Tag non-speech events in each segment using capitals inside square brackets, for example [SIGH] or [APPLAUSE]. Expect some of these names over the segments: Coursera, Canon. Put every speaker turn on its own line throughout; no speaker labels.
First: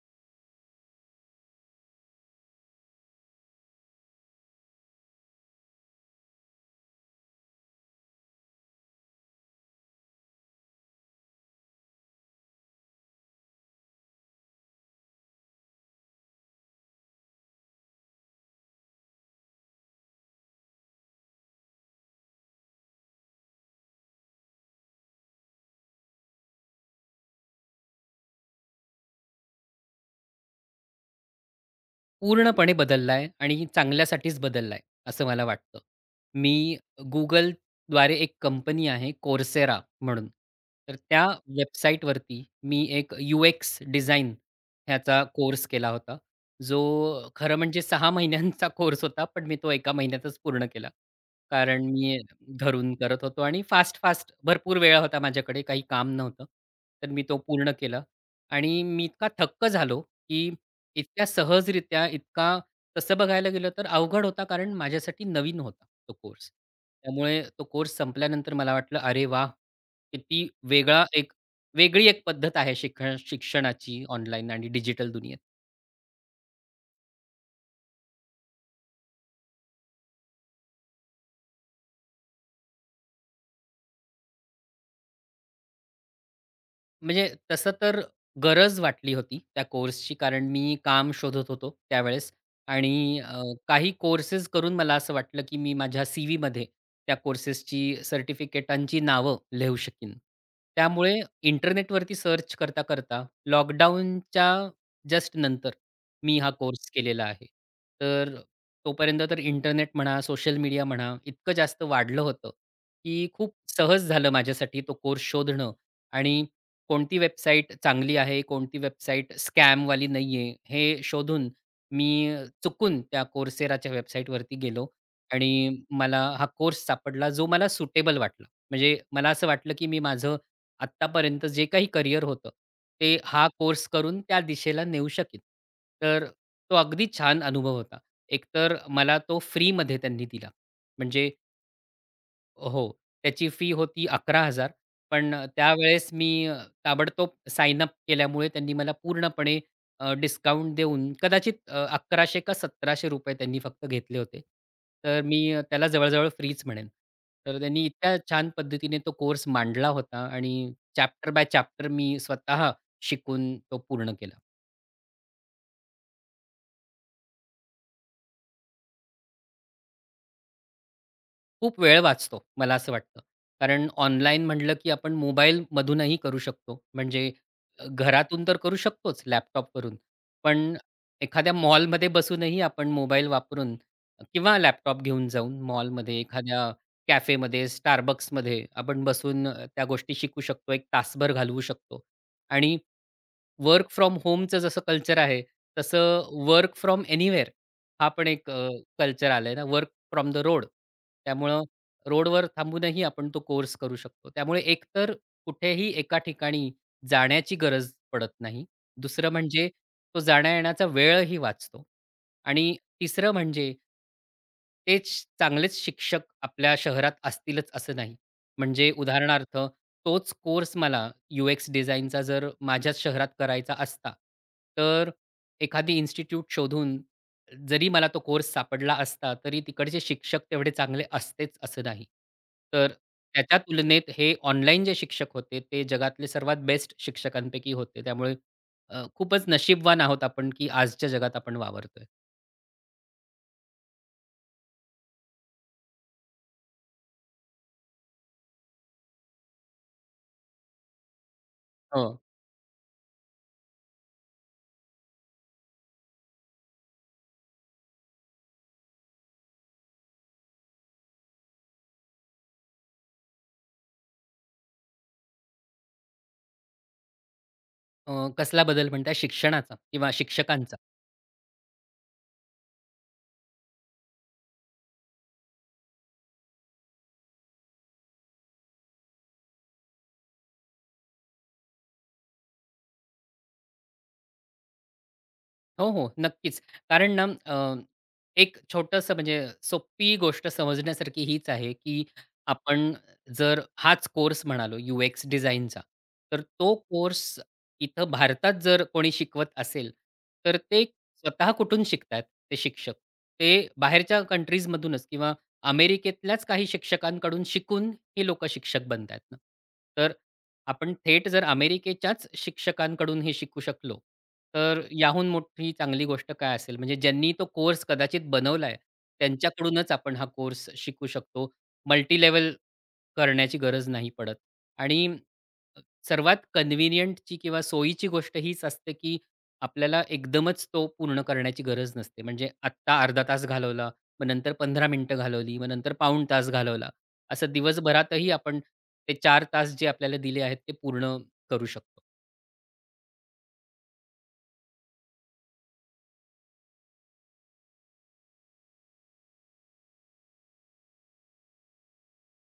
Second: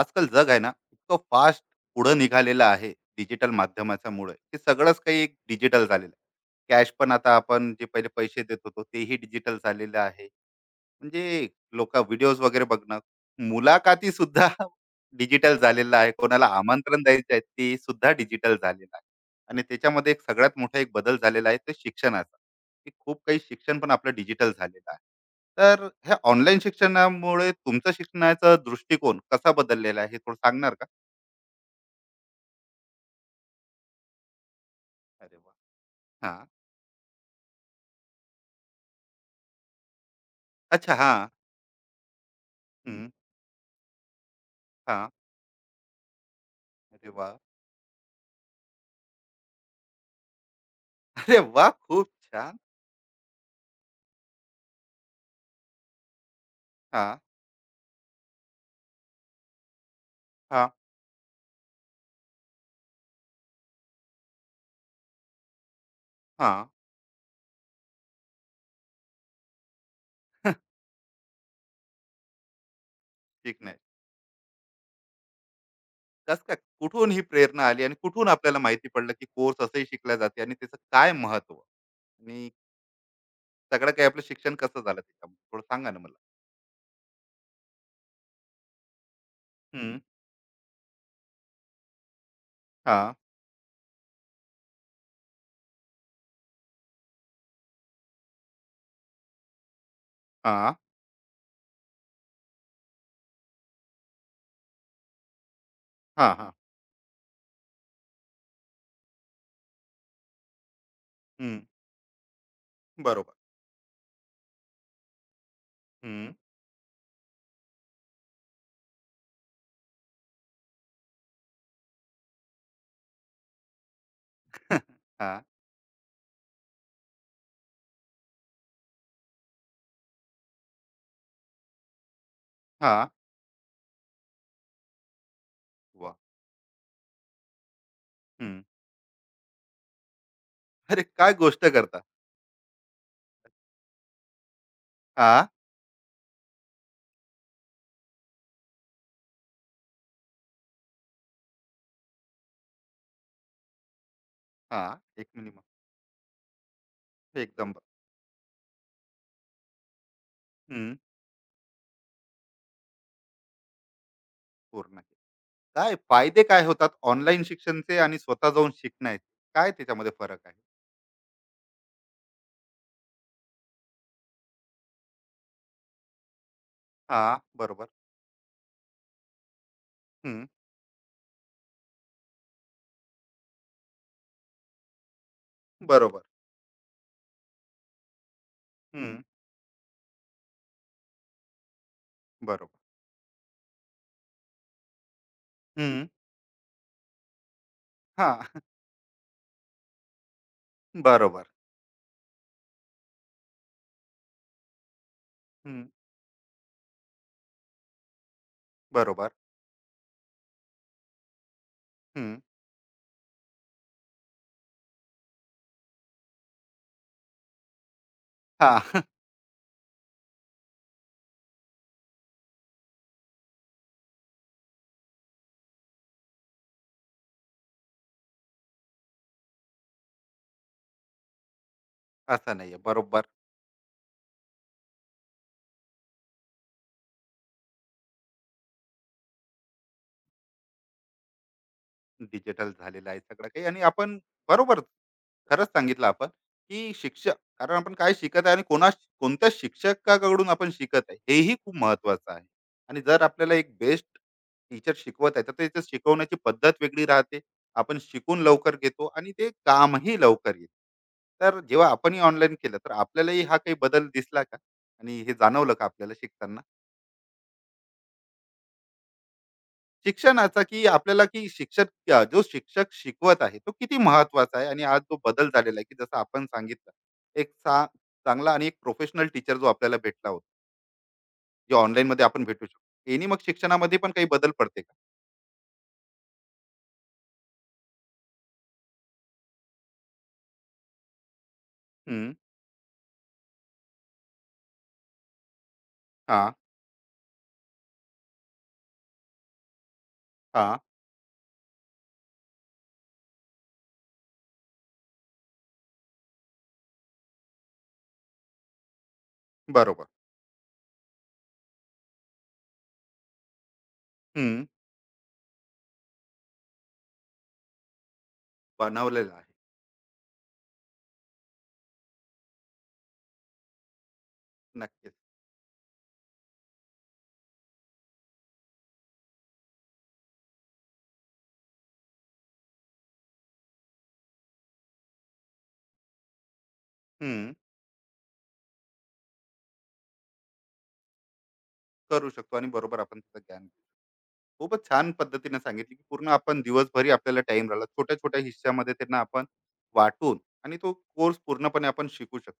आजकाल जग आहे ना इतकं फास्ट पुढं निघालेलं आहे. डिजिटल माध्यमाच्यामुळे की सगळंच काही एक डिजिटल झालेलं आहे. कॅश पण आता आपण जे पहिले पैसे देत होतो तेही डिजिटल झालेलं आहे. म्हणजे लोक व्हिडिओज वगैरे बघणं, मुलाखती सुद्धा [LAUGHS] डिजिटल झालेलं आहे. कोणाला आमंत्रण द्यायचे आहे, ते सुद्धा डिजिटल झालेलं आहे. आणि त्याच्यामध्ये एक सगळ्यात मोठा एक बदल झालेला आहे, ते शिक्षणाचा, की खूप काही शिक्षण पण आपलं डिजिटल झालेलं आहे. तर ह्या ऑनलाईन शिक्षणामुळे तुमचा शिक्षणाचा दृष्टिकोन कसा बदललेला आहे, हे थोडं सांगणार का?
पूर्णपणे बदललाय आणि चांगल्यासाठीच बदललाय, असं
अरे
मला
वाह!
वाटतं.
हां.
मी Googleद्वारे एक कंपनी आहे Coursera म्हणून.
अच्छा
तर त्या
हां.
वेबसाईटवरती मी
हं.
एक यू-एक्स डिझाइन
हां.
ह्याचा कोर्स केला होता. जो
अरे वाह!
खरं म्हणजे 6 महिन्यांचा कोर्स होता, पण मी तो एका महिन्यातच पूर्ण केला.
[LAUGHS] अरे वाह!
कारण
खूप
मी
छान.
घरून करत होतो आणि फास्ट-फास्ट भरपूर वेळ होता माझ्याकडे, काही काम नव्हतं. तर
हां,
मी तो पूर्ण केला आणि मी इतका थक्क झालो, की
हां,
इतक्या सहजरित्या, इतका तसं बघायला गेलं तर अवघड होता कारण माझ्यासाठी नवीन होता तो कोर्स.
हां.
त्यामुळे तो कोर्स संपल्यानंतर मला वाटलं, "अरे वाह! किती
शिकणे.
वेगळा एक वेगळी एक पद्धत आहे शिक
[LAUGHS]
शिक्षणाची ऑनलाईन आणि डिजिटल दुनियेत."
कस काय कुठून ही प्रेरणा आली आणि कुठून आपल्याला माहिती पडलं की कोर्स असंही शिकला जाते आणि त्याचं काय महत्व आणि सगळं काही आपलं शिक्षण कसं झालं त्याच्यामध्ये थोडं सांगा ना मला.
म्हणजे तसं तर गरज वाटली होती त्या
हम्म,
कोर्सची, कारण मी काम शोधत होतो त्यावेळेस
हा
आणि काही कोर्सेस करून मला असं वाटलं, की मी माझ्या सी-व्हीमध्ये त्या कोर्सेसची सर्टिफिकेटांची नावं लिहू शकीन.
हा
त्यामुळे इंटरनेटवरती सर्च करता-करता लॉकडाऊनच्या जस्ट नंतर
हा
मी हा
हा
कोर्स केलेला आहे. तर तोपर्यंत तर इंटरनेट म्हणा, सोशल मीडिया म्हणा, इतकं
हम्म,
जास्त वाढलं होतं, की
बरोबर.
खूप सहज झालं माझ्यासाठी तो कोर्स शोधणं
हम्म,
आणि कोणती वेबसाईट चांगली आहे, कोणती वेबसाईट स्कॅमवाली नाहीये, हे शोधून मी चुकून त्या Courseraच्या वेबसाईटवरती
[LAUGHS]
गेलो
हा
आणि मला हा कोर्स सापडला जो मला सुटेबल वाटला. म्हणजे मला असं वाटलं, की मी माझं आत्तापर्यंत जे काही करियर होतं,
हा.
ते हा कोर्स करून त्या दिशेला नेऊ शकेन.
वा.
तर तो अगदी छान अनुभव होता.
हम्म,
एकतर मला तो फ्रीमध्ये त्यांनी दिला.
अरे
म्हणजे
काय गोष्ट करता.
हो. त्याची फी होती 11,000,
हा
पण त्यावेळेस मी ताबडतोब साइन अप केल्यामुळे त्यांनी मला पूर्णपणे डिस्काउंट देऊन कदाचित 1100 का ₹1,700 त्यांनी फक्त घेतले होते.
हा
तर
एक
मी
मिनिमम
त्याला जवळ फ्रीच म्हणेन. तर
एकदम ब-
त्यांनी इतक्या छान पद्धतीने तो कोर्स मांडला होता आणि
हम्म,
चॅप्टर बाय चॅप्टर मी स्वतः शिकून तो पूर्ण केला.
पूर्ण केलं. काय फायदे काय होतात ऑनलाईन शिक्षणचे आणि स्वतः जाऊन शिकण्याचे काय त्याच्यामध्ये फरक आहे?
खूप वेळ वाचतो, मला असं वाटतं. कारण ऑनलाईन म्हटलं, की आपण मोबाईलमधूनही करू शकतो.
हा
म्हणजे
बरोबर.
घरातून तर करू शकतोच लॅपटॉपवरून.
हम्म,
पण एखाद्या मॉलमध्ये बसूनही आपण मोबाईल वापरून किंवा लॅपटॉप घेऊन जाऊन मॉलमध्ये,
बरोबर.
एखाद्या कॅफेमध्ये, Starbucksमध्ये आपण
हम्म,
बसून त्या गोष्टी शिकू शकतो. एक तासभर घालवू शकतो. आणि
बरोबर.
वर्क फ्रॉम होमचं जसं कल्चर आहे, तसं वर्क फ्रॉम एनीवेअर हा पण
हां,
एक
[LAUGHS]
कल्चर आलाय ना, वर्क फ्रॉम द रोड.
बरोबर.
त्यामुळं रोडवर थांबूनही आपण तो कोर्स करू शकतो. त्यामुळे एकतर
हं,
कुठेही एका ठिकाणी जाण्याची गरज पडत नाही.
बरोबर.
दुसरं म्हणजे तो जाण्या-येण्याचा वेळही वाचतो
हं,
आणि तिसरं म्हणजे तेच चांगलेच शिक्षक आपल्या शहरात असतीलच असं नाही. म्हणजे
हां, [LAUGHS]
उदाहरणार्थ तोच कोर्स मला यू-एक्स डिझाइनचा जर माझ्याच शहरात करायचा असता, तर एखादी इन्स्टिट्यूट शोधून जरी मला तो कोर्स सापडला असता, तरी तिकडचे शिक्षक तेवढे चांगले असतेच असं नाही.
असं नाहीये.
तर
बरोबर.
त्याच्या तुलनेत हे ऑनलाईन जे शिक्षक होते, ते जगातले सर्वात बेस्ट शिक्षकांपैकी होते. त्यामुळे खूपच नशीबवान आहोत आपण, की आजच्या जगात आपण वावरतोय.
डिजिटल झालेलं आहे सगळं काही आणि आपण बरोबर. खरंच सांगितलं आपण, की शिक्षक कारण आपण काय शिकत आहे आणि कोणा कोणत्या शिक्षकाकडून आपण शिकत आहे, हेही खूप
हो.
महत्त्वाचं आहे. आणि जर आपल्याला एक बेस्ट टीचर शिकवत आहे, तर त्याचं शिकवण्याची पद्धत वेगळी राहते. आपण शिकून लवकर घेतो आणि ते कामही लवकर येतं. तर जेव्हा आपणही ऑनलाईन केलं, तर आपल्यालाही हा काही बदल दिसला का? आणि हे जाणवलं का आपल्याला शिकताना?
कसला बदल म्हणताय? शिक्षणाचा किंवा
शिक्षणाचा
शिक्षकांचा?
की आपल्याला की शिक्षक जो शिक्षक शिकवत आहे तो किती महत्वाचा आहे आणि आज जो बदल झालेला आहे की जसं आपण सांगितलं एक चा चांगला आणि एक प्रोफेशनल टीचर जो आपल्याला भेटला होता जो ऑनलाईन मध्ये आपण भेटू शकतो यांनी मग शिक्षणामध्ये पण काही बदल पडते का?
हो, हो, नक्कीच. कारण ना एक छोटंसं म्हणजे सोपी गोष्ट समजण्यासारखी हीच आहे, की
हम्म,
आपण जर हाच कोर्स म्हणालो यू-एक्स डिझाइनचा,
हा
तर तो कोर्स इथं भारतात जर कोणी शिकवत असेल, तर
हा
ते स्वतः कुठून शिकतायत ते शिक्षक? ते बाहेरच्या कंट्रीजमधूनच किंवा अमेरिकेतल्याच काही शिक्षकांकडून शिकून हे लोकं शिक्षक बनतायत ना.
बरोबर.
तर आपण थेट जर अमेरिकेच्याच शिक्षकांकडून हे शिकू शकलो,
हम्म,
तर याहून मोठी चांगली गोष्ट काय असेल? म्हणजे ज्यांनी तो कोर्स कदाचित बनवलाय,
बनवलेला आहे.
त्यांच्याकडूनच आपण हा कोर्स शिकू शकतो. मल्टी लेवल करण्याची गरज नाही पडत. आणि
नक्कीच.
सर्वात कन्व्हिनियंटची किंवा सोयीची गोष्ट हीच असते, की आपल्याला एकदमच तो पूर्ण करण्याची गरज नसते. म्हणजे आत्ता अर्धा तास घालवला, मग नंतर 15 मिनिटं घालवली, मग नंतर पाऊण तास घालवला.
हम्म,
असं दिवसभरातही आपण ते 4 तास जे आपल्याला दिले आहेत ते पूर्ण करू शकतो.
करू शकतो आणि बरोबर आपण त्याचं ज्ञान घेऊ. खूपच छान पद्धतीने सांगितली की पूर्ण आपण दिवसभरी आपल्याला टाइम राहिला छोट्या छोट्या हिश्श्यामध्ये त्यांना आपण वाटून आणि तो कोर्स पूर्णपणे आपण शिकू शकतो.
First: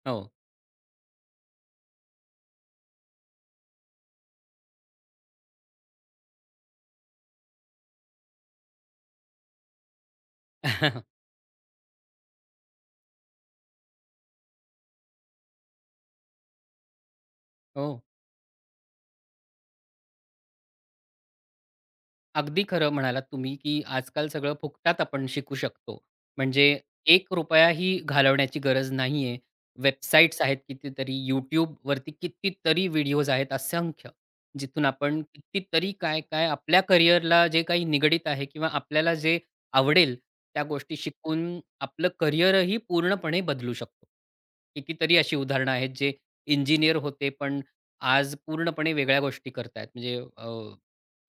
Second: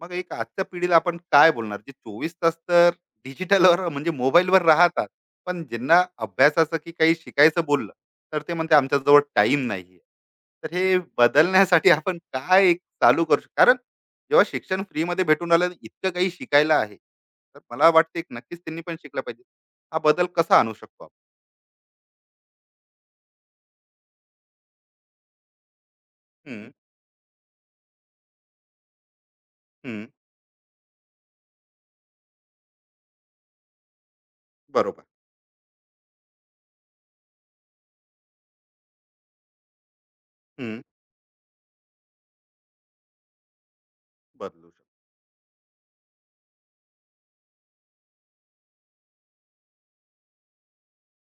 मग
हो.
एक आजच्या पिढीला आपण काय बोलणार जे चोवीस तास तर डिजिटलवर म्हणजे मोबाईलवर राहतात पण ज्यांना अभ्यासाचं की काही शिकायचं बोललं तर ते म्हणते आमच्याजवळ टाइम नाहीये. तर हे
[LAUGHS]
बदलण्यासाठी आपण काय एक चालू करू शकतो कारण जेव्हा शिक्षण फ्रीमध्ये भेटून आलं इतकं काही शिकायला आहे तर मला
हो.
वाटते एक नक्कीच त्यांनी पण शिकलं पाहिजे. हा बदल कसा आणू शकतो आपण?
अगदी खरं म्हणालात तुम्ही, की आजकाल सगळं फुकटात आपण शिकू शकतो.
हम्म,
म्हणजे ₹1ही घालवण्याची गरज नाहीये.
हम्म,
वेबसाईट्स आहेत कितीतरी, YouTubeवरती कितीतरी व्हिडिओज आहेत असंख्य, जिथून
बरोबर.
आपण कितीतरी काय-काय आपल्या करिअरला जे काही निगडीत आहे किंवा आपल्याला जे आवडेल त्या
हम्म,
गोष्टी शिकून आपलं करिअरही पूर्णपणे बदलू शकतो.
बदलू शकतो.
कितीतरी अशी उदाहरणं आहेत जे इंजिनिअर होते, पण आज पूर्णपणे वेगळ्या गोष्टी करतायत. म्हणजे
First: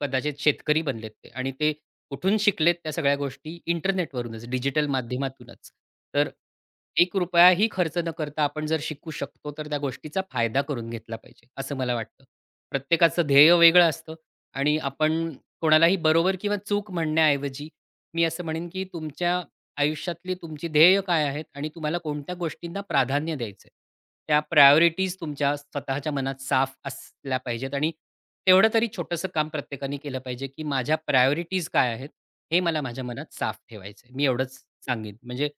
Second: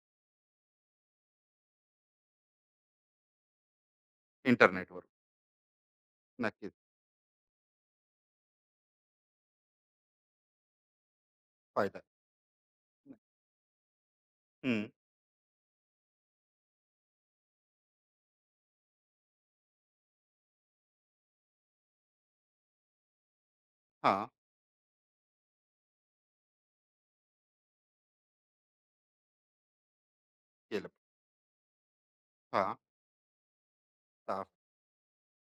कदाचित शेतकरी बनलेत ते आणि ते कुठून शिकलेत त्या सगळ्या गोष्टी? इंटरनेटवरूनच, डिजिटल
इंटरनेटवर.
माध्यमातूनच. तर
नक्कीच.
₹1 ही खर्च न करता आपण जर शिकू शकतो, तर त्या गोष्टीचा फायदा करून घेतला पाहिजे, असं मला
फायदा.
वाटतं. प्रत्येकाचं ध्येय वेगळं असतं आणि
हम्म,
आपण कोणालाही बरोबर किंवा चूक म्हणण्याऐवजी मी असं म्हणेन, की तुमच्या आयुष्यातली तुमची ध्येय काय आहेत आणि तुम्हाला कोणत्या गोष्टींना प्राधान्य द्यायचंय.
हा
त्या प्रायोरिटीज तुमच्या स्वतःच्या मनात साफ असल्या पाहिजेत आणि तेवढं तरी छोटंसं काम प्रत्येकाने केलं पाहिजे, की
केलं
माझ्या प्रायोरिटीज काय आहेत, हे
हा.
मला माझ्या मनात साफ ठेवायचंय. मी एवढंच सांगेन. म्हणजे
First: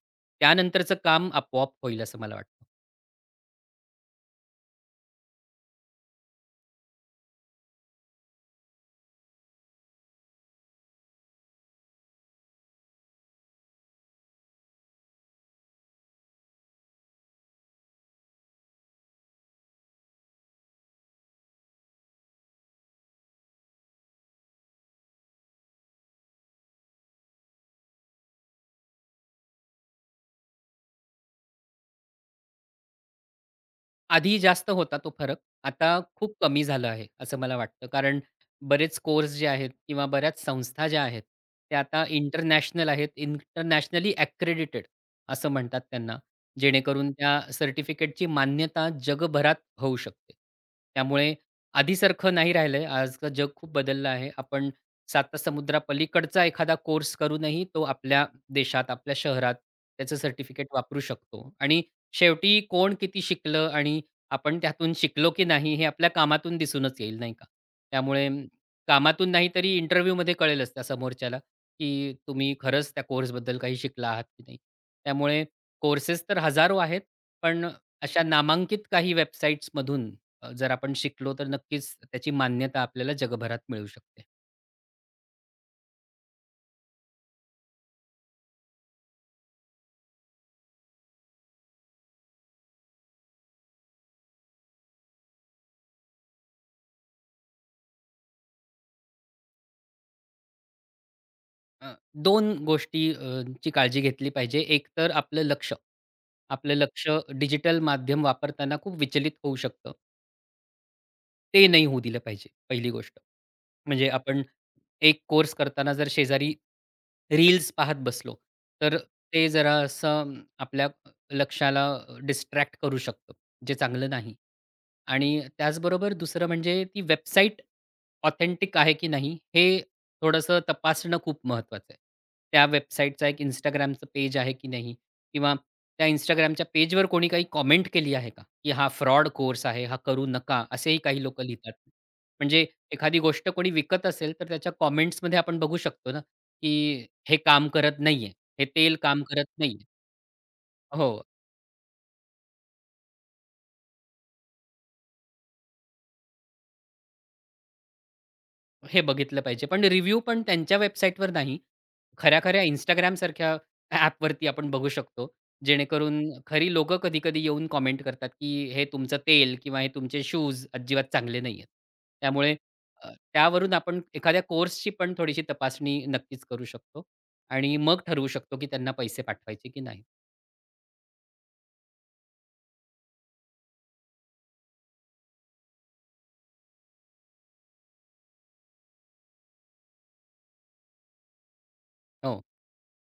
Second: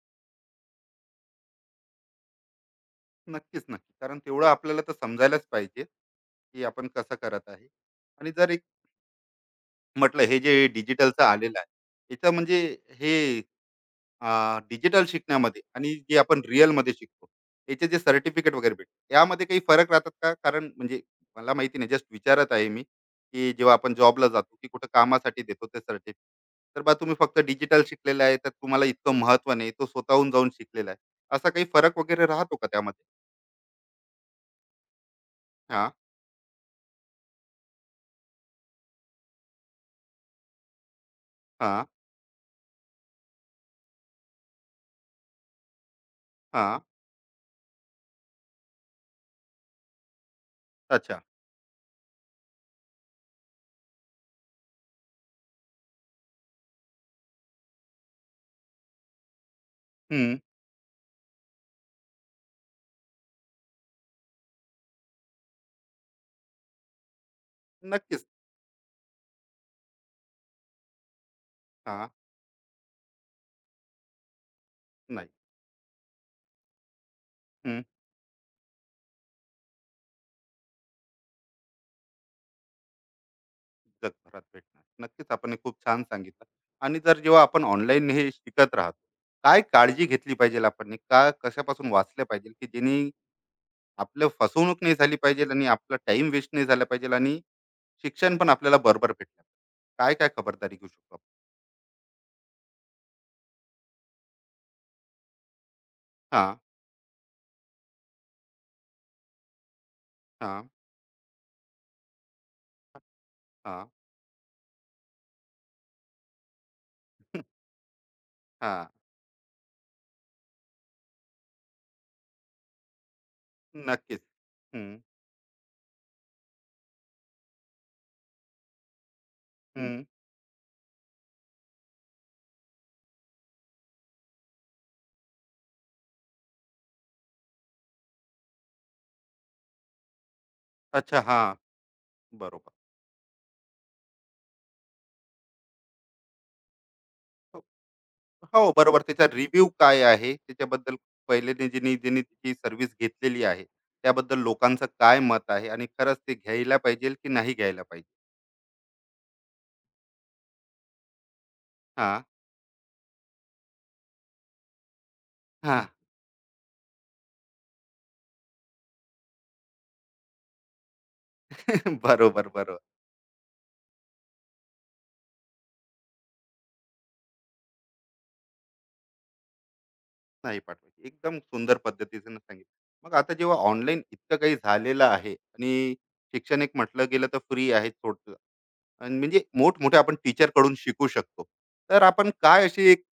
त्यानंतरचं काम आपोआप होईल असं मला वाटतं.
नक्कीच नक्की कारण तेवढं आपल्याला तर समजायलाच पाहिजे की आपण कसं करत आहे. आणि जर एक म्हटलं हे जे डिजिटलचं आलेलं आहे याचं म्हणजे हे डिजिटल शिकण्यामध्ये आणि जे आपण रिअलमध्ये शिकतो याचे जे सर्टिफिकेट वगैरे भेटते यामध्ये काही फरक राहतात का कारण म्हणजे मला माहिती नाही जस्ट विचारत आहे मी की जेव्हा आपण जॉबला जातो की कुठं कामासाठी देतो ते सर्टिफिकेट तर बा तुम्ही फक्त डिजिटल शिकलेला आहे तर तुम्हाला इतकं महत्व नाही तो स्वतःहून जाऊन शिकलेला आहे असा काही फरक वगैरे राहतो का त्यामध्ये?
आधी जास्त होता तो फरक.
हा
आता खूप कमी झालं आहे, असं मला वाटतं. कारण बरेच कोर्स जे आहेत किंवा बऱ्याच संस्था ज्या आहेत, त्या
हा
आता इंटरनॅशनल आहेत. इंटरनॅशनली अक्रेडिटेड असं म्हणतात त्यांना.
हा.
जेणेकरून त्या सर्टिफिकेटची मान्यता जगभरात होऊ शकते.
अच्छा.
त्यामुळे आधीसारखं नाही राहिलंय. आजचं जग खूप बदललं आहे. आपण सातासमुद्रापलीकडचा एखादा कोर्स करूनही तो आपल्या देशात, आपल्या शहरात त्याचं
हं.
सर्टिफिकेट वापरू शकतो. आणि शेवटी कोण किती शिकलं आणि आपण त्यातून शिकलो की नाही हे आपल्या कामातून दिसूनच येईल नाही का?
नक्कीच.
त्यामुळे कामातून नाही तरी इंटरव्ह्यूमध्ये कळेलच त्या समोरच्याला,
हां,
की तुम्ही खरंच त्या कोर्सबद्दल काही शिकला आहात की नाही.
नाही.
त्यामुळे कोर्सेस तर हजारो आहेत, पण
हं.
अशा नामांकित काही वेबसाईट्समधून जर आपण शिकलो तर नक्कीच त्याची मान्यता आपल्याला जगभरात मिळू शकते.
जगभरात भेटणार. नक्कीच आपण हे खूप छान सांगितलं. आणि जर जेव्हा आपण ऑनलाईन हे शिकत राहतो, काय काळजी घेतली पाहिजे आपण? आणि का कशापासून वाचलं पाहिजे, की जेणे आपलं फसवणूक नाही झाली पाहिजे आणि आपला टाइम वेस्ट नाही झाला पाहिजे आणि शिक्षण पण आपल्याला बरोबर भेटलं. काय-काय खबरदारी घेऊ शकतो आपण?
अ, 2 गोष्टी ची काळजी घेतली पाहिजे. एक तर आपलं लक्ष.
हां,
आपलं लक्ष डिजिटल माध्यम वापरताना खूप विचलित होऊ शकतं,
हां,
ते नाही होऊ दिलं पाहिजे पहिली गोष्ट.
हां,
म्हणजे आपण एक कोर्स करताना जर शेजारी रील्स पाहत बसलो,
हां.
तर ते जरा असं आपल्या लक्षाला डिस्ट्रॅक्ट करू शकतं, जे चांगलं
नक्कीच.
नाही.
हं,
आणि त्याचबरोबर दुसरं म्हणजे ती वेबसाईट ऑथेंटिक आहे की नाही, हे
हं.
थोडंसं तपासणं खूप महत्त्वाचं आहे. त्या वेबसाईटचा एक Instagramचं पेज आहे की नाही किंवा त्या Instagramच्या पेजवर कोणी काही कॉमेंट केली आहे का, की हा फ्रॉड कोर्स आहे, हा करू नका, असेही
अच्छा.
काही लोकं
हां,
लिहितात. म्हणजे
बरोबर.
एखादी गोष्ट कोणी विकत असेल, तर त्याच्या कॉमेंट्समध्ये आपण बघू शकतो ना, की हे काम करत नाहीये, हे
हो,
तेल
बरोबर.
काम
त्याचा
करत
रिव्ह्यू
नाहीये.
काय आहे? त्याच्याबद्दल
हो,
पहिले ते ज्यांनी ज्यांनी तिची सर्व्हिस घेतलेली आहे, त्याबद्दल लोकांचं काय मत आहे आणि खरंच ते घ्यायला पाहिजे की नाही घ्यायला पाहिजे?
हे बघितलं पाहिजे. पण रिव्ह्यू पण त्यांच्या वेबसाईटवर नाही.
हां,
खऱ्या-खऱ्या Instagramसारख्या ॲपवरती आपण बघू शकतो.
हां.
जेणेकरून खरी लोकं कधी-कधी येऊन कॉमेंट करतात, की हे तुमचं तेल किंवा हे तुमचे शूज अजिबात चांगले नाहीयेत.
[LAUGHS] बरोबर,
त्यामुळे
बरोबर.
अ, त्यावरून आपण एखाद्या कोर्सची पण थोडीशी तपासणी नक्कीच करू शकतो आणि मग ठरवू शकतो, की त्यांना पैसे पाठवायचे की नाही.
नाही पाठवायची. एकदम सुंदर पद्धतीनं सांगितलं. मग आता जेव्हा ऑनलाईन इतकं काही झालेलं आहे आणि शिक्षण एक म्हटलं गेलं तर फ्री आहे. आणि म्हणजे मोठमोठ्या आपण टीचरकडून शिकू शकतो. तर आपण
हो.
काय अशी एक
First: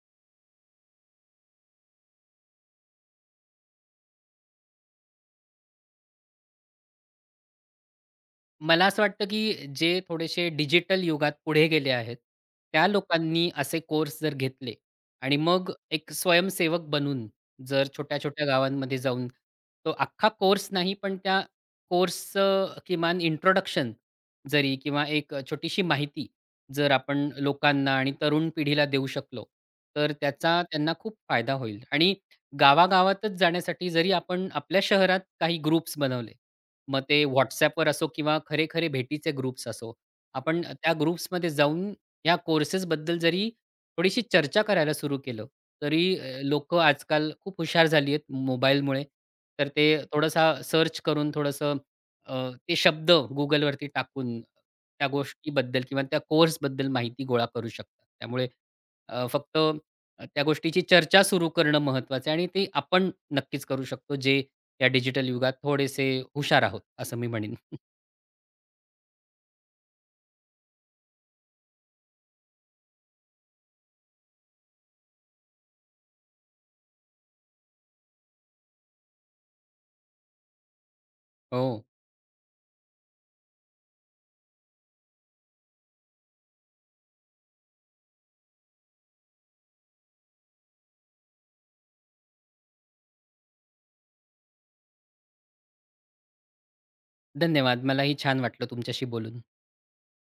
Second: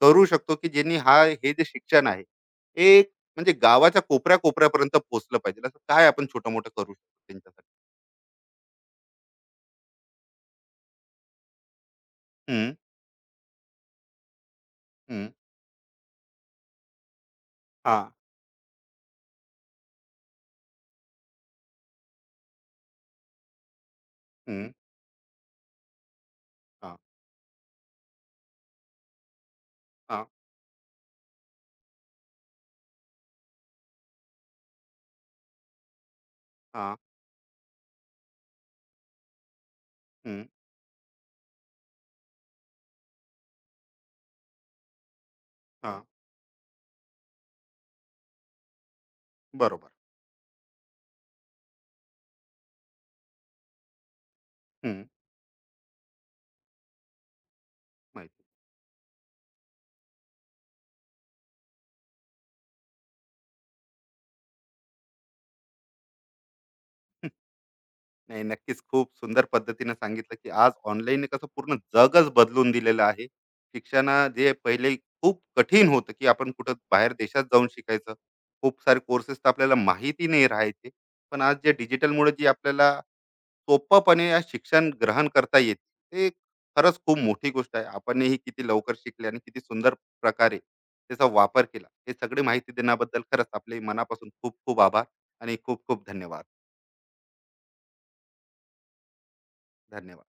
करू शकतो, की ज्यांनी हा हे जे शिक्षण आहे, हे एक म्हणजे गावाच्या कोपऱ्या-कोपऱ्यापर्यंत पोहोचलं पाहिजे. असं काय आपण छोटं-मोठं करू शकतो त्यांच्यासाठी?
मला असं वाटतं, की जे थोडेसे डिजिटल युगात पुढे गेले आहेत,
हं,
त्या लोकांनी असे कोर्स जर घेतले
हं,
आणि मग एक स्वयंसेवक बनून जर
हां,
छोट्या-छोट्या गावांमध्ये जाऊन तो अख्खा कोर्स नाही, पण त्या कोर्सचं किमान इंट्रोडक्शन
हं,
जरी किंवा एक छोटीशी माहिती जर
हां,
आपण लोकांना आणि तरुण पिढीला देऊ शकलो, तर
हां,
त्याचा त्यांना खूप फायदा होईल. आणि गावागावातच जाण्यासाठी जरी आपण आपल्या शहरात काही ग्रुप्स बनवले,
हां,
मग ते WhatsAppवर असो किंवा खरे-खरे भेटीचे ग्रुप्स असो.
हं,
आपण त्या ग्रुप्समध्ये जाऊन या कोर्सेसबद्दल जरी थोडीशी चर्चा करायला सुरू केलं,
हां.
तरी लोक आजकाल खूप हुशार झाली आहेत मोबाईलमुळे. तर ते
बरोबर.
थोडासा सर्च करून थोडंसं अ, ते शब्द Googleवरती टाकून
हं,
त्या गोष्टीबद्दल किंवा त्या कोर्सबद्दल माहिती गोळा करू शकतात.
माहिती.
त्यामुळे फक्त त्या गोष्टीची चर्चा सुरू करणं महत्त्वाचं आहे आणि ते आपण नक्कीच करू शकतो, जे या डिजिटल युगात थोडेसे हुशार आहोत, असं मी म्हणेन.
नाही नक्कीच खूप सुंदर पद्धतीने सांगितलं की आज ऑनलाईन कसं पूर्ण जगच बदलून दिलेलं आहे शिक्षण जे पहिले खूप कठीण होतं की आपण कुठं बाहेर देशात जाऊन शिकायचं खूप सारे कोर्सेस तर आपल्याला माहिती नाही राहायचे पण आज
हो,
जे डिजिटलमुळे जी आपल्याला सोपपणे या शिक्षण ग्रहण करता येते ते खरंच खूप मोठी गोष्ट आहे. आपणही किती लवकर शिकले आणि किती सुंदर प्रकारे त्याचा वापर केला हे सगळी माहिती देण्याबद्दल खरंच आपले मनापासून खूप खूप आभार आणि खूप खूप धन्यवाद.
धन्यवाद. मलाही छान वाटलं तुमच्याशी बोलून.
धन्यवाद.